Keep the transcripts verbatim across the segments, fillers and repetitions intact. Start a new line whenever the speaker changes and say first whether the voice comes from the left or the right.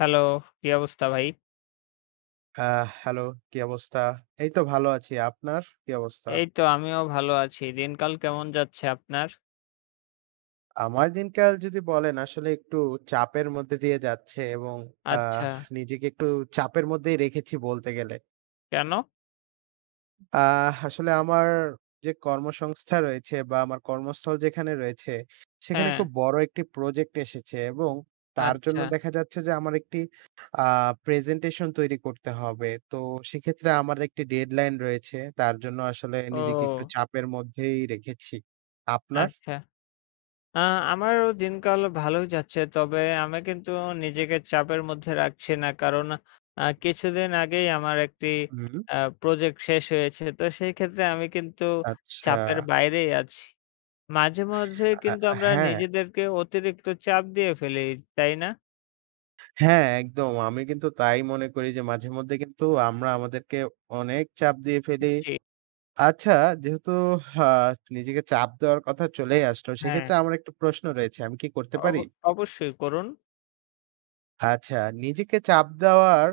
left: Hello! কী অবস্থা ভাই?
right: আ হ্যালো! কি অবস্থা? এই তো ভালো আছি আপনার কি অবস্থা?
left: এই তো আমিও ভালো আছি। দিনকাল কেমন যাচ্ছে আপনার?
right: আমার দিনকাল যদি বলেন, আসলে একটু চাপের মধ্যে দিয়ে যাচ্ছে এবং আ
left: আচ্ছা।
right: নিজেকে একটু চাপের মধ্যেই রেখেছি বলতে গেলে।
left: কেন?
right: আ আসলে আমার যে কর্মসংস্থা রয়েছে বা আমার কর্মস্থল যেখানে রয়েছে, সেখানে
left: হ্যাঁ।
right: খুব বড় একটি প্রজেক্ট এসেছে এবং তার জন্য
left: আচ্ছা।
right: দেখা যাচ্ছে যে আমার একটি আ প্রেজেন্টেশন তৈরি করতে হবে। তো সেক্ষেত্রে আমার একটি ডেডলাইন রয়েছে, তার জন্য আসলে নিজেকে একটু
left: ও!
right: চাপের মধ্যেই রেখেছি। আপনার?
left: আচ্ছা, আ আমারও দিনকাল ভালোই যাচ্ছে তবে আমি কিন্তু নিজেকে চাপের মধ্যে রাখছি না, কারণ আ কিছুদিন আগেই আমার একটি
right: হুম।
left: আ প্রজেক্ট শেষ হয়েছে তো সেই ক্ষেত্রে আমি কিন্তু চাপের
right: আচ্ছা।
left: বাইরেই আছি। মাঝে, মাঝে
right: আ
left: কিন্তু
right: আ
left: আমরা
right: হ্যাঁ।
left: নিজেদেরকে অতিরিক্ত চাপ দিয়ে ফেলি, তাই না?
right: হ্যাঁ একদম। আমি কিন্তু তাই মনে করি যে, মাঝে মধ্যে কিন্তু আমরা আমাদেরকে অনেক চাপ দিয়ে ফেলি।
left: জি।
right: আচ্ছা যেহেতু আ নিজেকে চাপ দেওয়ার কথা চলেই আসলো,
left: হ্যাঁ।
right: সেক্ষেত্রে আমার একটা প্রশ্ন রয়েছে আমি কি করতে
left: অব
right: পারি?
left: অবশ্যই করুন।
right: আচ্ছা, নিজেকে চাপ দেওয়ার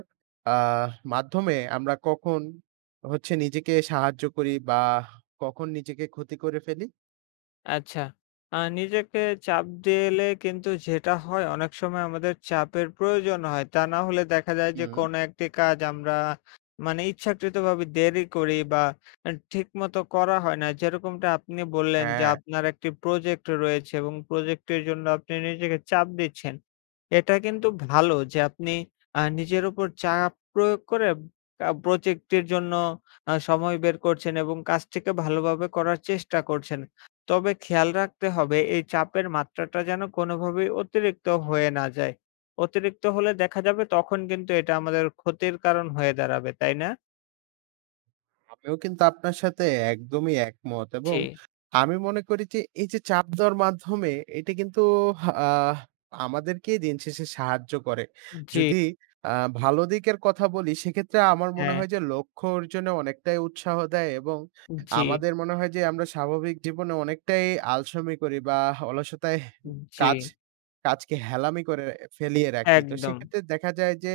right: আহ মাধ্যমে, আমরা কখন হচ্ছে নিজেকে সাহায্য করি? বা কখন নিজেকে ক্ষতি করে ফেলি?
left: আচ্ছা, আ নিজেকে চাপ দিয়ে এলে কিন্তু যেটা হয়, অনেক সময় আমাদের চাপের প্রয়োজন হয়। তা না হলে দেখা যায় যে,
right: হুম।
left: কোনো একটি কাজ আমরা মানে ইচ্ছাকৃতভাবে দেরি করি, বা আ ঠিক মতো করা হয় না। যেরকমটা আপনি বললেন যে,
right: হ্যাঁ।
left: আপনার একটি প্রজেক্ট রয়েছে এবং প্রজেক্ট এর জন্য আপনি নিজেকে চাপ দিচ্ছেন। এটা কিন্তু ভালো যে, আপনি আ নিজের উপর চাপ প্রয়োগ করে কা প্রজেক্ট এর জন্য আ সময় বের করছেন, এবং কাজটিকে ভালোভাবে করার চেষ্টা করছেন। তবে খেয়াল রাখতে হবে এই চাপের মাত্রাটা যেন কোনভাবেই অতিরিক্ত হয়ে না যায়। অতিরিক্ত হলে দেখা যাবে, তখন কিন্তু এটা আমাদের ক্ষতির কারণ হয়ে দাঁড়াবে, তাই না?
right: আমিও কিন্তু আপনার সাথে একদমই একমত, এবং
left: জি।
right: আমি মনে করি যে, এই যে, চাপ দেওয়ার মাধ্যমে এটা কিন্তু আহ আমাদেরকেই দিনশেষে সাহায্য করে।
left: উ জি।
right: যদি আ ভালো দিকের কথা বলি, সেক্ষেত্রে আমার মনে
left: হ্যাঁ।
right: হয় যে, লক্ষ্য অর্জনে অনেকটাই উৎসাহ দেয় এবং
left: উ জি।
right: আমাদের মনে হয় যে, আমরা স্বাভাবিক জীবনে অনেকটাই আলসমি করি, বা অলসতায়
left: উ
right: কাজ
left: জি।
right: কাজকে হেলামি করে ফেলিয়ে রাখি। তো
left: একদম।
right: সেক্ষেত্রে দেখা যায় যে,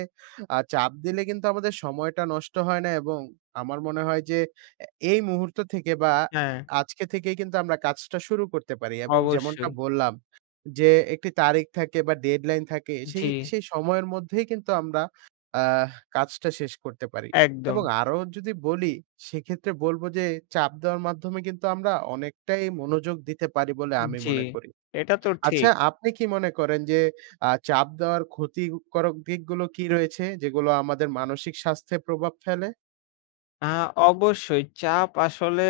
right: আ চাপ দিলে কিন্তু আমাদের সময়টা নষ্ট হয় না, এবং আমার মনে হয় যে, এ এই মুহূর্ত থেকে বা
left: হ্যাঁ।
right: আজকে থেকেই কিন্তু আমরা কাজটা শুরু করতে পারি, এবং যেমনটা
left: অবশ্যই।
right: বললাম যে, একটি তারিখ থাকে বা ডেডলাইন থাকে
left: উ
right: সেই
left: জি।
right: সেই সময়ের মধ্যেই কিন্তু আমরা আহ কাজটা শেষ করতে পারি। এবং
left: একদম।
right: আরো যদি বলি সেক্ষেত্রে বলব যে, চাপ দেওয়ার মাধ্যমে কিন্তু আমরা অনেকটাই মনোযোগ দিতে পারি বলে আমি
left: জি।
right: মনে করি।
left: এটা তো
right: আচ্ছা
left: ঠিক।
right: আপনি কি মনে করেন যে, আ চাপ দেওয়ার ক্ষতিকরক দিকগুলো কি রয়েছে? যেগুলো আমাদের মানসিক স্বাস্থ্যে প্রভাব ফেলে?
left: আ অবশ্যই। চাপ আসলে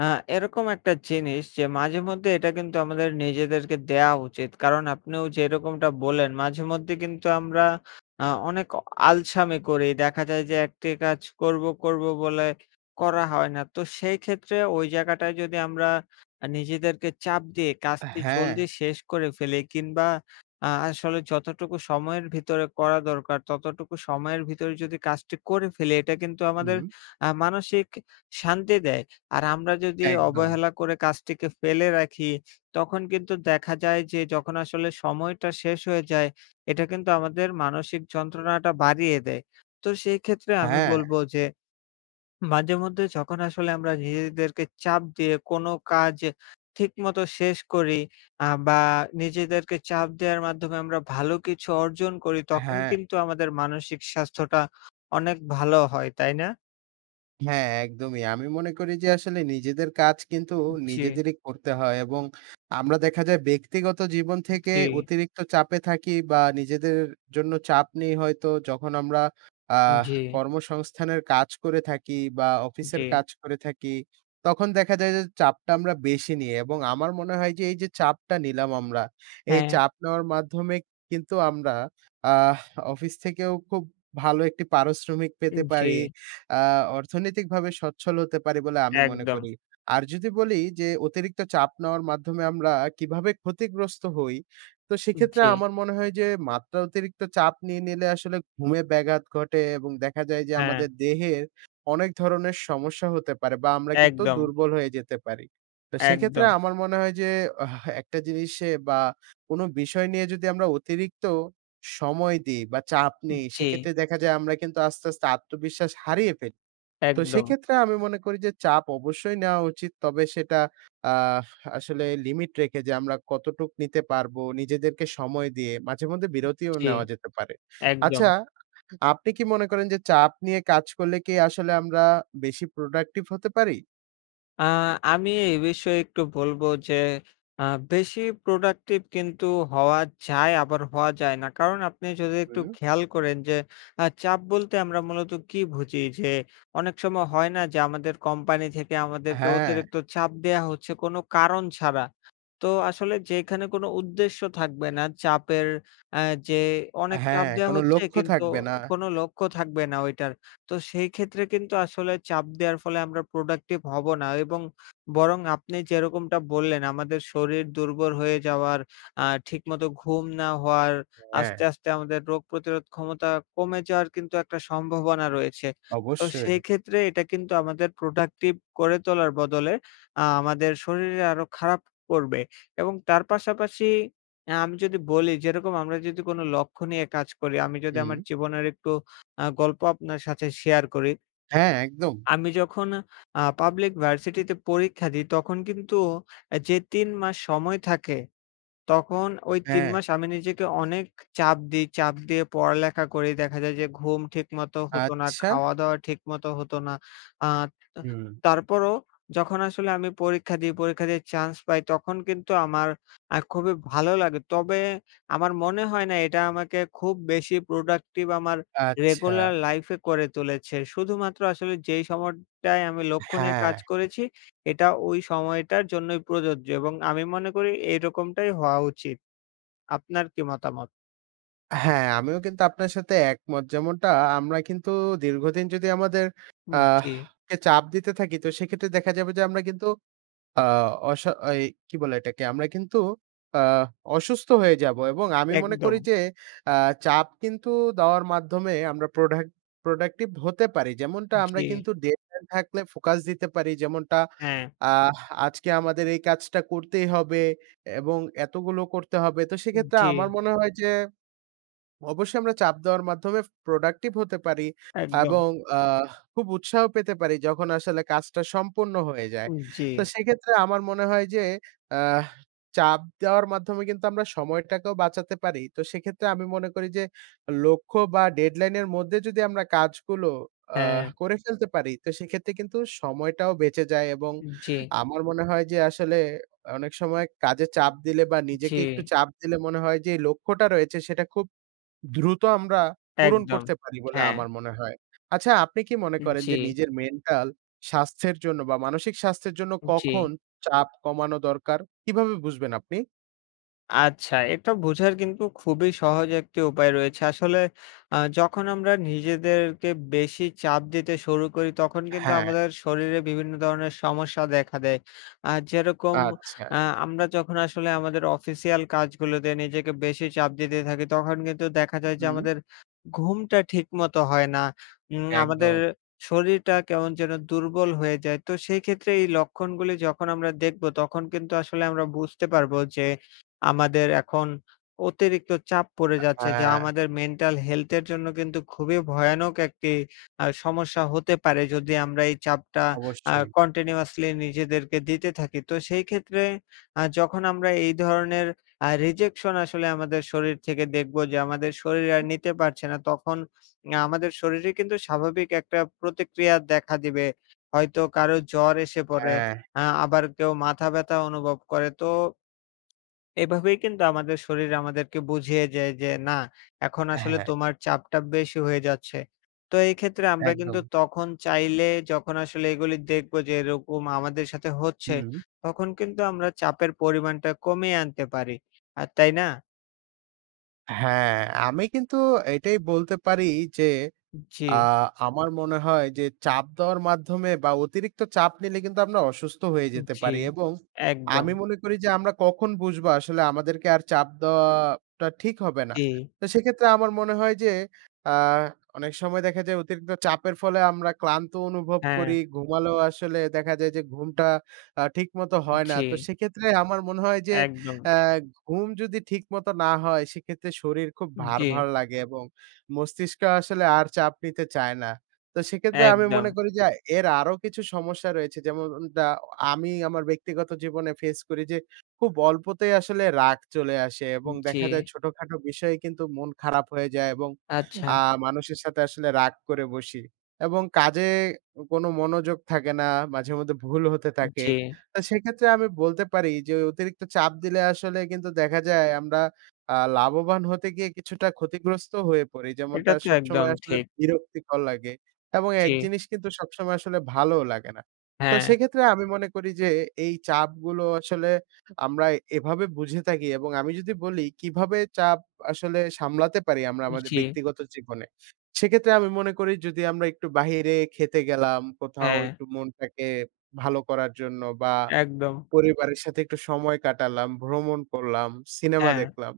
left: আ এরকম একটা জিনিস, যে, মাঝেমধ্যে এটা কিন্তু আমাদের নিজেদেরকে দেয়া উচিত। কারণ আপনিও যেরকমটা বললেন, মাঝেমধ্যে কিন্তু আমরা আ অনেক অ আলসামি করি। দেখা যায় যে, একটি কাজ করবো, করবো বলে করা হয় না। তো সেইক্ষেত্রে ওই জায়গাটায় যদি আমরা আ নিজেদেরকে চাপ দিয়ে
right: আ
left: কাজটি
right: হ্যাঁ।
left: জলদি শেষ করে ফেলি কিংবা আ আসলে যতটুকু সময়ের ভিতরে করা দরকার, ততটুকু সময়ের ভিতরে যদি কাজটি করে ফেলি, এটা কিন্তু আমাদের
right: হুম।
left: আ মানসিক শান্তি দেয়। আর আমরা যদি
right: একদম।
left: অবহেলা করে কাজটিকে ফেলে রাখি, তখন কিন্তু দেখা যায় যে, যখন আসলে সময়টা শেষ হয়ে যায়, এটা কিন্তু আমাদের মানসিক যন্ত্রণাটা বাড়িয়ে দেয়। তো সেইক্ষেত্রে আমি
right: হ্যাঁ।
left: বলবো যে, মাঝেমধ্যে যখন আসলে আমরা নিজেদেরকে চাপ দিয়ে কোন কাজ এ ঠিকমতো শেষ করি, আ বা, নিজেদেরকে চাপ দেওয়ার মাধ্যমে আমরা ভালো কিছু অর্জন করি, তখন
right: হ্যাঁ।
left: কিন্তু আমাদের মানসিক স্বাস্থ্যটা অনেক ভালো হয়, তাই না?
right: হ্যাঁ, একদমই। আমি মনে করি যে, আসলে নিজেদের কাজ কিন্তু
left: উ জি।
right: নিজেদেরই করতে হয়। এবং আমরা দেখা যায় ব্যক্তিগত জীবন
left: উ
right: থেকে
left: জি।
right: অতিরিক্ত চাপে থাকি বা নিজেদের জন্য চাপ নেই হয়তো, যখন আমরা আ
left: উম জি।
right: কর্মসংস্থানের কাজ করে থাকি বা অফিসের
left: জি।
right: কাজ করে থাকি, তখন দেখা যায় যে, চাপটা আমরা বেশি নিই। এবং আমার মনে হয় যে, এই যে, চাপটা নিলাম আমরা, এই
left: হ্যাঁ।
right: চাপ নেওয়ার মাধ্যমে কিন্তু আমরা আহ অফিস থেকেও খুব ভালো একটি পারিশ্রমিক পেতে
left: উম
right: পারি,
left: জি।
right: আ অর্থনৈতিকভাবে সচ্ছল হতে পারি বলে আমি মনে
left: একদম।
right: করি। আর যদি বলি যে, অতিরিক্ত চাপ নেওয়ার মাধ্যমে আমরা কীভাবে ক্ষতিগ্রস্ত হই? তো
left: উম
right: সেক্ষেত্রে
left: জি।
right: আমার মনে হয় যে, মাত্রা অতিরিক্ত চাপ নিয়ে নিলে আসলে, ঘুমের ব্যাঘাত ঘটে এবং দেখা যায় যে,
left: হ্যাঁ।
right: আমাদের দেহের অনেক ধরনের সমস্যা হতে পারে বা আমরা কিন্তু
left: একদম।
right: দুর্বল হয়ে যেতে পারি। তো সেক্ষেত্রে
left: একদম।
right: আমার মনে হয় যে, হা এক টা জিনিসে বা কোনো বিষয় নিয়ে যদি আমরা অতিরিক্ত সময় দিই বা চাপ
left: উ
right: নেই,
left: জি।
right: সেক্ষেত্রে দেখা যায় আমরা কিন্তু আস্তে, আস্তে আত্মবিশ্বাস হারিয়ে ফেলি। তো
left: একদম।
right: সেক্ষেত্রে আমি মনে করি যে, চাপ অবশ্যই নেওয়া উচিত। তবে সেটা আ আসলে লিমিট রেখে যে, আমরা কতটুকু নিতে পারবো, নিজেদেরকে সময় দিয়ে? মাঝেমধ্যে
left: উ
right: বিরতিও
left: জি,
right: নেওয়া যেতে পারে।
left: একদম।
right: আচ্ছা আপনি কি মনে করেন যে, চাপ নিয়ে কাজ করলে কি আসলে আমরা, বেশি প্রোডাক্টিভ হতে পারি?
left: আ আমি এই বিষয়ে একটু বলবো যে, আ বেশি প্রোডাক্টিভ কিন্তু হওয়া যায়, আবার হওয়া যায় না। কারণ, আপনি যদি একটু
right: হুম।
left: খেয়াল করেন যে, আ চাপ বলতে আমরা মূলত কি বুঝি? যে, অনেক সময় হয় না? যে, আমাদের কোম্পানি থেকে আমাদেরকে
right: হ্যাঁ।
left: অতিরিক্ত চাপ দেয়া হচ্ছে কোন কারণ ছাড়া। তো আসলে যেখানে কোনো উদ্দেশ্য থাকবে না চাপের আ যে, অনেক চাপ
right: হ্যাঁ,
left: দেওয়া
right: কোনো
left: হচ্ছে,
right: লক্ষ্য
left: কিন্তু
right: থাকবে না।
left: কোন লক্ষ্য থাকবে না ওইটার। তো সেইক্ষেত্রে কিন্তু আসলে চাপ দেওয়ার ফলে আমরা প্রোডাক্টিভ হবো না এবং বরং আপনি যেরকমটা বললেন, আমাদের শরীর দুর্বল হয়ে যাওয়ার, আ ঠিকমতো ঘুম না হওয়ার,
right: হ্যাঁ।
left: আস্তে, আস্তে আমাদের রোগ প্রতিরোধ ক্ষমতা কমে যাওয়ার কিন্তু একটা সম্ভাবনা রয়েছে। তো
right: অবশ্যই।
left: সেইক্ষেত্রে এটা কিন্তু আমাদের প্রোডাক্টিভ করে তোলার বদলে আ আমাদের শরীরে আরো খারাপ করবে। এবং তার পাশাপাশি আ আমি যদি বলি, যেরকম আমরা যদি কোন লক্ষ্য নিয়ে কাজ করি আমি যদি আমার
right: জি।
left: জীবনের একটু আ গল্প আপনার সাথে শেয়ার করি
right: হ্যাঁ, একদম।
left: আমি যখন আ পাবলিক ভার্সিটিতে পরীক্ষা দিই, তখন কিন্তু আ যে, তিন মাস সময় থাকে। তখন ওই তিন
right: হ্যাঁ।
left: মাস আমি নিজেকে অনেক চাপ দিই চাপ দিয়ে পড়ালেখা করি। দেখা যায় যে, ঘুম ঠিকমতো হতো না,
right: আচ্ছা।
left: খাওয়াদাওয়া ঠিকমতো হতো না। আ তা
right: হুম।
left: তারপরও যখন আসলে আমি পরীক্ষা দিই, পরীক্ষা দিয়ে চান্স পাই, তখন কিন্তু আমার আ খুবই ভালো লাগে। তবে আমার মনে হয় না এটা আমাকে খুব বেশি প্রোডাক্টিভ আমার
right: আচ্ছা।
left: রেগুলার লাইফে করে তুলেছে। শুধুমাত্র আসলে যেই সময়টায় আমি লক্ষ্য নিয়ে
right: হ্যাঁ।
left: কাজ করেছি, এটা ওই সময়টার জন্যই প্রযোজ্য এবং আমি মনে করি এইরকমটাই হওয়া উচিত। আপনার কি মতামত?
right: হ্যাঁ, আমিও কিন্তু আপনার সাথে একমত যেমনটা আমরা কিন্তু দীর্ঘদিন যদি আমাদের আ
left: হুম, জি।
right: কে চাপ দিতে থাকি তো সেক্ষেত্রে দেখা যাবে যে, আমরা কিন্তু আ অসা এই কি বলে এটাকে? আমরা কিন্তু আ অসুস্থ হয়ে যাবো। এবং আমি মনে করি
left: একদম।
right: যে, আ চাপ কিন্তু দেওয়ার মাধ্যমে আমরা প্রোডা প্রোডাক্টিভ হতে পারি। যেমনটা আমরা
left: জি।
right: কিন্তু ডেডলাইন থাকলে ফোকাস দিতে পারি। যেমনটা
left: হ্যাঁ।
right: আ আজকে আমাদের এই কাজটা করতেই হবে এবং এতগুলো করতে হবে। তো
left: উম
right: সেক্ষেত্রে
left: জি।
right: আমার মনে হয় যে, অবশ্যই আমরা চাপ দেওয়ার মাধ্যমে প্রোডাক্টিভ হতে পারি
left: একদম।
right: এবং আ খুব উৎসাহ পেতে পারি যখন আসলে কাজটা সম্পূর্ণ হয়ে যায়।
left: উম জি।
right: তো সেক্ষেত্রে আমার মনে হয় যে, আ চাপ দেওয়ার মাধ্যমে কিন্তু আমরা সময়টাকেও বাঁচাতে পারি। তো সেক্ষেত্রে আমি মনে করি যে, লক্ষ্য বা ডেডলাইন এর মধ্যে যদি আমরা কাজগুলো আ
left: হ্যাঁ।
right: করে ফেলতে পারি তো সেক্ষেত্রে কিন্তু সময়টাও বেঁচে যায় এবং
left: উম জি।
right: আমার মনে হয় যে, আসলে অনেক সময় কাজে চাপ দিলে বা
left: জি।
right: নিজেকে একটু চাপ দিলে মনে হয় যে, এই লক্ষ্যটা রয়েছে সেটা খুব দ্রুত আমরা পূরণ
left: একদম,
right: করতে পারি বলে
left: হ্যাঁ।
right: আমার মনে হয়। আচ্ছা আপনি কি মনে
left: উম
right: করেন
left: জি।
right: যে, নিজের মেন্টাল স্বাস্থ্যের জন্য বা মানসিক স্বাস্থ্যের জন্য
left: উম জি।
right: কখন চাপ কমানো দরকার? কিভাবে বুঝবেন আপনি?
left: আচ্ছা এটা বোঝার কিন্তু খুবই সহজ একটি উপায় রয়েছে। আসলে আ যখন আমরা নিজেদেরকে বেশি চাপ দিতে শুরু করি তখন কিন্তু
right: হ্যাঁ।
left: আমাদের শরীরে বিভিন্ন ধরনের সমস্যা দেখা দেয়। আ যেরকম
right: আচ্ছা।
left: আ আমরা যখন আসলে আমাদের অফিসিয়াল কাজগুলোতে নিজেকে বেশি চাপ দিতে থাকি তখন কিন্তু দেখা যায় যে,
right: হুম।
left: আমাদের ঘুমটা ঠিকমতো হয় না। উম আমাদের
right: একদম।
left: শরীরটা কেমন যেন দুর্বল হয়ে যায়। তো সেই ক্ষেত্রে এই লক্ষণগুলি যখন আমরা দেখব তখন কিন্তু আসলে আমরা বুঝতে পারবো যে, আমাদের এখন অতিরিক্ত চাপ পড়ে
right: আ
left: যাচ্ছে যা
right: হ্যাঁ।
left: আমাদের মেন্টাল হেলথ এর জন্য কিন্তু খুবই ভয়ানক একটি আ সমস্যা হতে পারে যদি আমরা এই চাপটা আ
right: অবশ্যই।
left: কন্টিনিউয়াসলি নিজেদেরকে দিতে থাকি। তো সেই ক্ষেত্রে আ যখন আমরা এই ধরনের আ রিজেকশন আসলে আমাদের শরীর থেকে দেখব যে, আমাদের শরীর আর
right: হুম।
left: নিতে পারছে না তখন আ আমাদের শরীরে কিন্তু স্বাভাবিক একটা প্রতিক্রিয়া দেখা দিবে। হয়তো কারো জ্বর এসে পড়ে।
right: হ্যাঁ।
left: আ আবার কেউ মাথা ব্যথা অনুভব করে। তো এভাবেই কিন্তু আমাদের শরীর আমাদেরকে বুঝিয়ে যায় যে, না এখন আসলে
right: হ্যাঁ।
left: তোমার চাপটা বেশি হয়ে যাচ্ছে। তো এই ক্ষেত্রে আমরা কিন্তু
right: একদম।
left: তখন চাইলে যখন আসলে এগুলো দেখবো যে, এরকম আমাদের সাথে হচ্ছে
right: হুম।
left: তখন কিন্তু আমরা চাপের পরিমাণটা কমিয়ে আনতে পারি। আ তাই না?
right: হ্যাঁ, আমি কিন্তু এটাই বলতে পারি যে,
left: উ
right: আ
left: জি।
right: আমার মনে হয় যে, চাপ দেওয়ার মাধ্যমে বা, অতিরিক্ত চাপ নিলে কিন্তু আমরা অসুস্থ হয়ে
left: উ
right: যেতে
left: জি,
right: পারি এবং
left: একদম।
right: আমি মনে করি যে, আমরা কখন বুঝবো আসলে আমাদেরকে আর চাপ দেওয়াটা ঠিক হবে না?
left: জি।
right: তো সেক্ষেত্রে আমার মনে হয় যে, আ অনেক সময় দেখা যায় অতিরিক্ত চাপের ফলে আমরা ক্লান্ত অনুভব
left: হ্যাঁ।
right: করি। ঘুমালেও আসলে দেখা যায় যে, ঘুমটা আ ঠিকমতো হয় না। তো
left: জি।
right: সেক্ষেত্রে আমার মনে হয় যে,
left: একদম।
right: অ্যা ঘুম যদি ঠিকমতো না হয়, সেক্ষেত্রে শরীর খুব ভার,
left: জি।
right: ভার লাগে এবং মস্তিষ্ক আসলে আর চাপ নিতে চায় না। তো সেক্ষেত্রে আমি মনে
left: একদম।
right: করি যে, এর আরো কিছু সমস্যা রয়েছে। যেমন উন দা আমি আমার ব্যক্তিগত জীবনে ফেস করি। যে, খুব অল্পতেই আসলে রাগ চলে আসে এবং দেখা যায়
left: জি।
right: ছোটখাটো বিষয়ে কিন্তু মন খারাপ হয়ে যায় এবং
left: আচ্ছা।
right: আ মানুষের সাথে আসলে রাগ করে বসি। এবং কাজে কোনো মনোযোগ থাকে না, মাঝেমধ্যে ভুল হতে থাকে।
left: জি।
right: তো সেক্ষেত্রে আমি বলতে পারি যে, অতিরিক্ত চাপ দিলে আসলে কিন্তু দেখা যায় আমরা আ লাভবান হতে গিয়ে কিছুটা ক্ষতিগ্রস্ত হয়ে পড়ি।
left: এটা
right: যেমনটা
left: তো একদম
right: সবসময় আসলে
left: ঠিক।
right: বিরক্তিকর লাগে এবং এক
left: জি।
right: জিনিস কিন্তু সবসময় আসলে ভালোও লাগে না। তো
left: হ্যাঁ।
right: সেক্ষেত্রে আমি মনে করি যে, এই চাপগুলো আসলে আমরা এভাবে বুঝে থাকি। এবং আমি যদি বলি কিভাবে চাপ আসলে সামলাতে পারি আমরা আমাদের
left: জি।
right: ব্যক্তিগত জীবনে? সেক্ষেত্রে আমি মনে করি যদি আমরা একটু বাহিরে খেতে গেলাম কোথাও
left: হ্যাঁ।
right: একটু মনটাকে ভালো করার জন্য বা,
left: একদম।
right: পরিবারের সাথে একটু সময় কাটালাম, ভ্রমণ করলাম, সিনেমা
left: হ্যাঁ।
right: দেখলাম।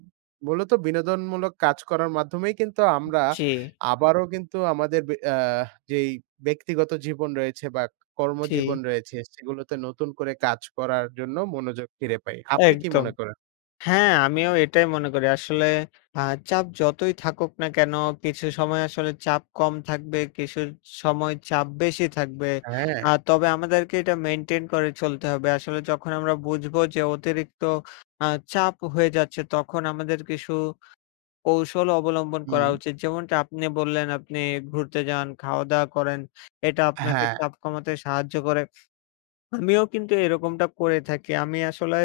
right: মূলত বিনোদনমূলক কাজ করার মাধ্যমেই কিন্তু
left: উ
right: আমরা
left: জি।
right: আবারও কিন্তু আমাদের বে অ্যা যেই ব্যক্তিগত জীবন রয়েছে বা, কর্মজীবন
left: জি।
right: রয়েছে, সেগুলোতে নতুন করে কাজ করার জন্য মনোযোগ ফিরে পাই। আপনি কি
left: একদম।
right: মনে করেন?
left: হ্যাঁ, আমিও এটাই মনে করি। আসলে আ চাপ যতই থাকুক না কেন? কিছু সময় আসলে চাপ কম থাকবে, কিছু সময় চাপ বেশি থাকবে।
right: হ্যাঁ।
left: আ তবে আমাদেরকে এটা মেইনটেইন করে চলতে হবে। আসলে যখন আমরা বুঝবো যে, অতিরিক্ত আ চাপ হয়ে যাচ্ছে, তখন আমাদের কিছু কৌশল অবলম্বন করা
right: হুম।
left: উচিত। যেমনটা আপনি বললেন আপনি ঘুরতে যান, খাওয়া-দাওয়া করেন। এটা আপনাকে
right: হ্যাঁ।
left: চাপ কমাতে সাহায্য করে। আমিও কিন্তু এরকমটা করে থাকি। আমি আসলে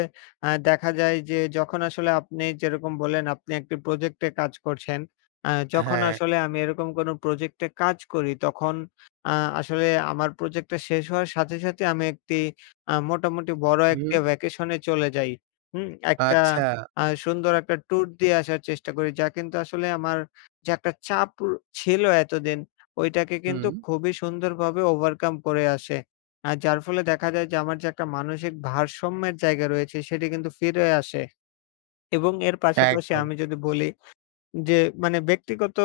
left: আ দেখা যায় যে, যখন আসলে আপনি যেরকম বললেন আপনি একটি প্রজেক্টে কাজ করছেন, আ যখন
right: হ্যাঁ।
left: আসলে আমি এরকম কোন প্রজেক্টে কাজ করি, তখন আ আসলে আমার প্রজেক্টটা শেষ হওয়ার সাথে, সাথে আমি একটি আ মোটামুটি বড় একটি
right: হুম।
left: ভ্যাকেশনে চলে যাই। হুম? একটা
right: আচ্ছা।
left: আ সুন্দর একটা ট্যুর দিয়ে আসার চেষ্টা করি যা কিন্তু আসলে আমার যে, একটা চাপ র ছিল এতদিন, ওইটাকে কিন্তু
right: হুম।
left: খুবই সুন্দরভাবে ওভারকাম করে আসে। আ যার ফলে দেখা যায় যে, আমার যে, একটা মানসিক ভারসাম্যের জায়গা রয়েছে, সেটি কিন্তু ফিরে আসে এবং এর পাশাপাশি
right: একদম।
left: আমি যদি বলি যে, মানে ব্যক্তিগত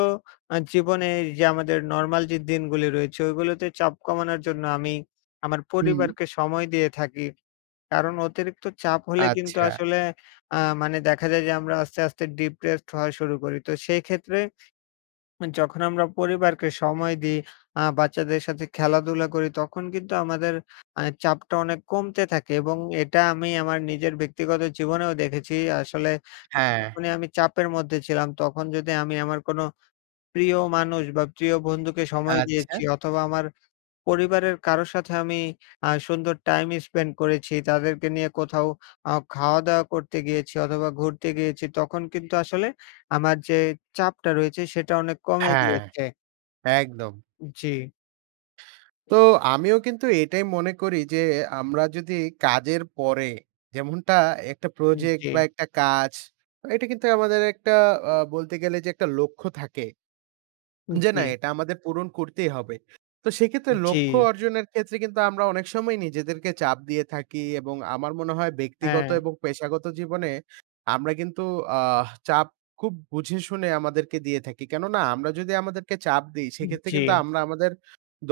left: আ জীবনে এইযে আমাদের নরমাল যে, দিনগুলো রয়েছে, ওইগুলোতে চাপ কমানোর জন্য আমি আমার
right: হুম।
left: পরিবারকে সময় দিয়ে থাকি কারণ অতিরিক্ত চাপ হলে কিন্তু
right: আচ্ছা।
left: আসলে আ মানে দেখা যায় যে, আমরা আস্তে, আস্তে ডিপ্রেসড হওয়া শুরু করি। তো সেক্ষেত্রে যখন আমরা পরিবারকে সময় দিই, আ বাচ্চাদের সাথে খেলাধুলা করি, তখন কিন্তু আমাদের আ চাপটা অনেক কমতে থাকে এবং এটা আমি আমার নিজের ব্যক্তিগত জীবনেও দেখেছি। আসলে
right: হ্যাঁ।
left: যখনই আমি চাপের মধ্যে ছিলাম, তখন যদি আমি আমার কোনো প্রিয় মানুষ বা, প্রিয় বন্ধুকে সময়
right: আচ্ছা।
left: দিয়েছি অথবা, আমার পরিবারের কারোর সাথে আমি আ সুন্দর টাইম স্পেন্ড করেছি, তাদেরকে নিয়ে কোথাও আ খাওয়া-দাওয়া করতে গিয়েছি অথবা, ঘুরতে গিয়েছি, তখন কিন্তু আসলে আমার যে, চাপটা রয়েছে, সেটা অনেক কমে
right: হ্যাঁ,
left: গিয়েছে।
right: একদম।
left: উ জি।
right: তো আমিও কিন্তু এটাই মনে করি যে, আমরা যদি কাজের পরে যেমনটা একটা
left: উম
right: প্রজেক্ট
left: জি।
right: বা একটা কাজ, এটা কিন্তু আমাদের একটা আ বলতে গেলে যে একটা লক্ষ্য থাকে। যে, "না
left: জি।
right: এটা আমাদের পূরণ করতেই হবে।" তো সেইক্ষেত্রে লক্ষ্য
left: জি।
right: অর্জনের ক্ষেত্রে কিন্তু আমরা অনেক সময় নিজেদেরকে চাপ দিয়ে থাকি এবং আমার মনে হয় ব্যক্তিগত
left: হ্যাঁ।
right: এবং পেশাগত জীবনে আমরা কিন্তু আহ চাপ খুব বুঝে শুনে আমাদেরকে দিয়ে থাকি। কেননা আমরা যদি আমাদেরকে চাপ দিই,
left: উ
right: সেক্ষেত্রে
left: জি।
right: কিন্তু আমরা আমাদের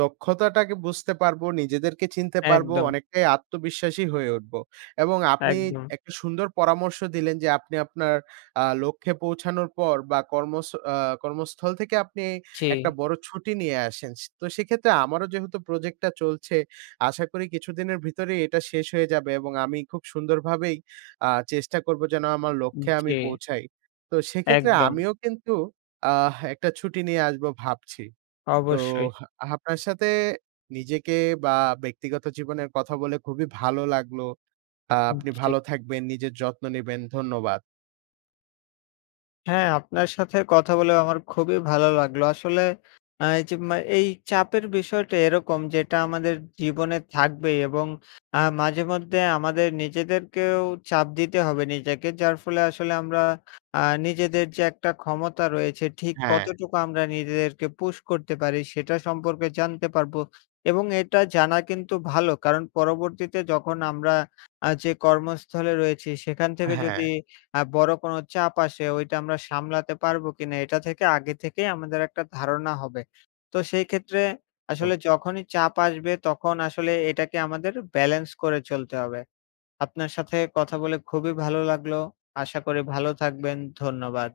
right: দক্ষতাটাকে বুঝতে পারবো, নিজেদেরকে চিনতে পারবো,
left: একদম।
right: অনেকটাই আত্মবিশ্বাসী হয়ে উঠবো এবং আপনি
left: একদম।
right: একটা সুন্দর পরামর্শ দিলেন, যে আপনি আপনার আ লক্ষ্যে পৌঁছানোর পর বা কর্মস আ কর্মস্থল থেকে আপনি একটা
left: জি।
right: বড় ছুটি নিয়ে আসেন। সে তো সেক্ষেত্রে আমারও যেহেতু প্রজেক্টটা চলছে, আশা করি কিছুদিনের ভিতরেই এটা শেষ হয়ে যাবে এবং আমি খুব সুন্দরভাবেই আ চেষ্টা করব যেন আমার
left: উম
right: লক্ষ্যে আমি
left: জি।
right: পৌঁছাই। তো সেক্ষেত্রে
left: একদম।
right: আমিও কিন্তু আহ একটা ছুটি নিয়ে আসবো ভাবছি। তোহ
left: অবশ্যই।
right: হা আহাফনার সাথে নিজেকে বা ব্যক্তিগত জীবনের কথা বলে খুবই ভালো লাগলো।
left: উম
right: আপনি
left: জি।
right: ভালো থাকবেন, নিজের যত্ন নিবেন। ধন্যবাদ।
left: হ্যাঁ, আপনার সাথে কথা বলেও আমার খুবই ভালো লাগলো। আসলে আ এই যে মা এই চাপের বিষয়টা এরকম যেটা আমাদের জীবনে থাকবেই এবং আ মাঝেমধ্যে আমাদের নিজেদেরকেও চাপ দিতে হবে নিজেকে, যার ফলে আসলে আমরা আ নিজেদের যে একটা ক্ষমতা রয়েছে, ঠিক
right: হ্যাঁ।
left: কতটুকু আমরা নিজেদেরকে পুশ করতে পারি সেটা সম্পর্কে জানতে পারবো। এবং এটা জানা কিন্তু ভালো, কারণ পরবর্তীতে যখন আমরা আ যে কর্মস্থলে রয়েছি সেখান থেকে যদি
right: হ্যাঁ।
left: আ বড় কোন চাপ আসে ওইটা আমরা সামলাতে পারবো কিনা এটা থেকে আগে থেকেই আমাদের একটা ধারণা হবে। তো সেই ক্ষেত্রে
right: তো
left: আসলে যখনই চাপ আসবে, তখন আসলে এটাকে আমাদের ব্যালেন্স করে চলতে হবে। আপনার সাথে কথা বলে খুবই ভালো লাগলো। আশা করি ভালো থাকবেন। ধন্যবাদ।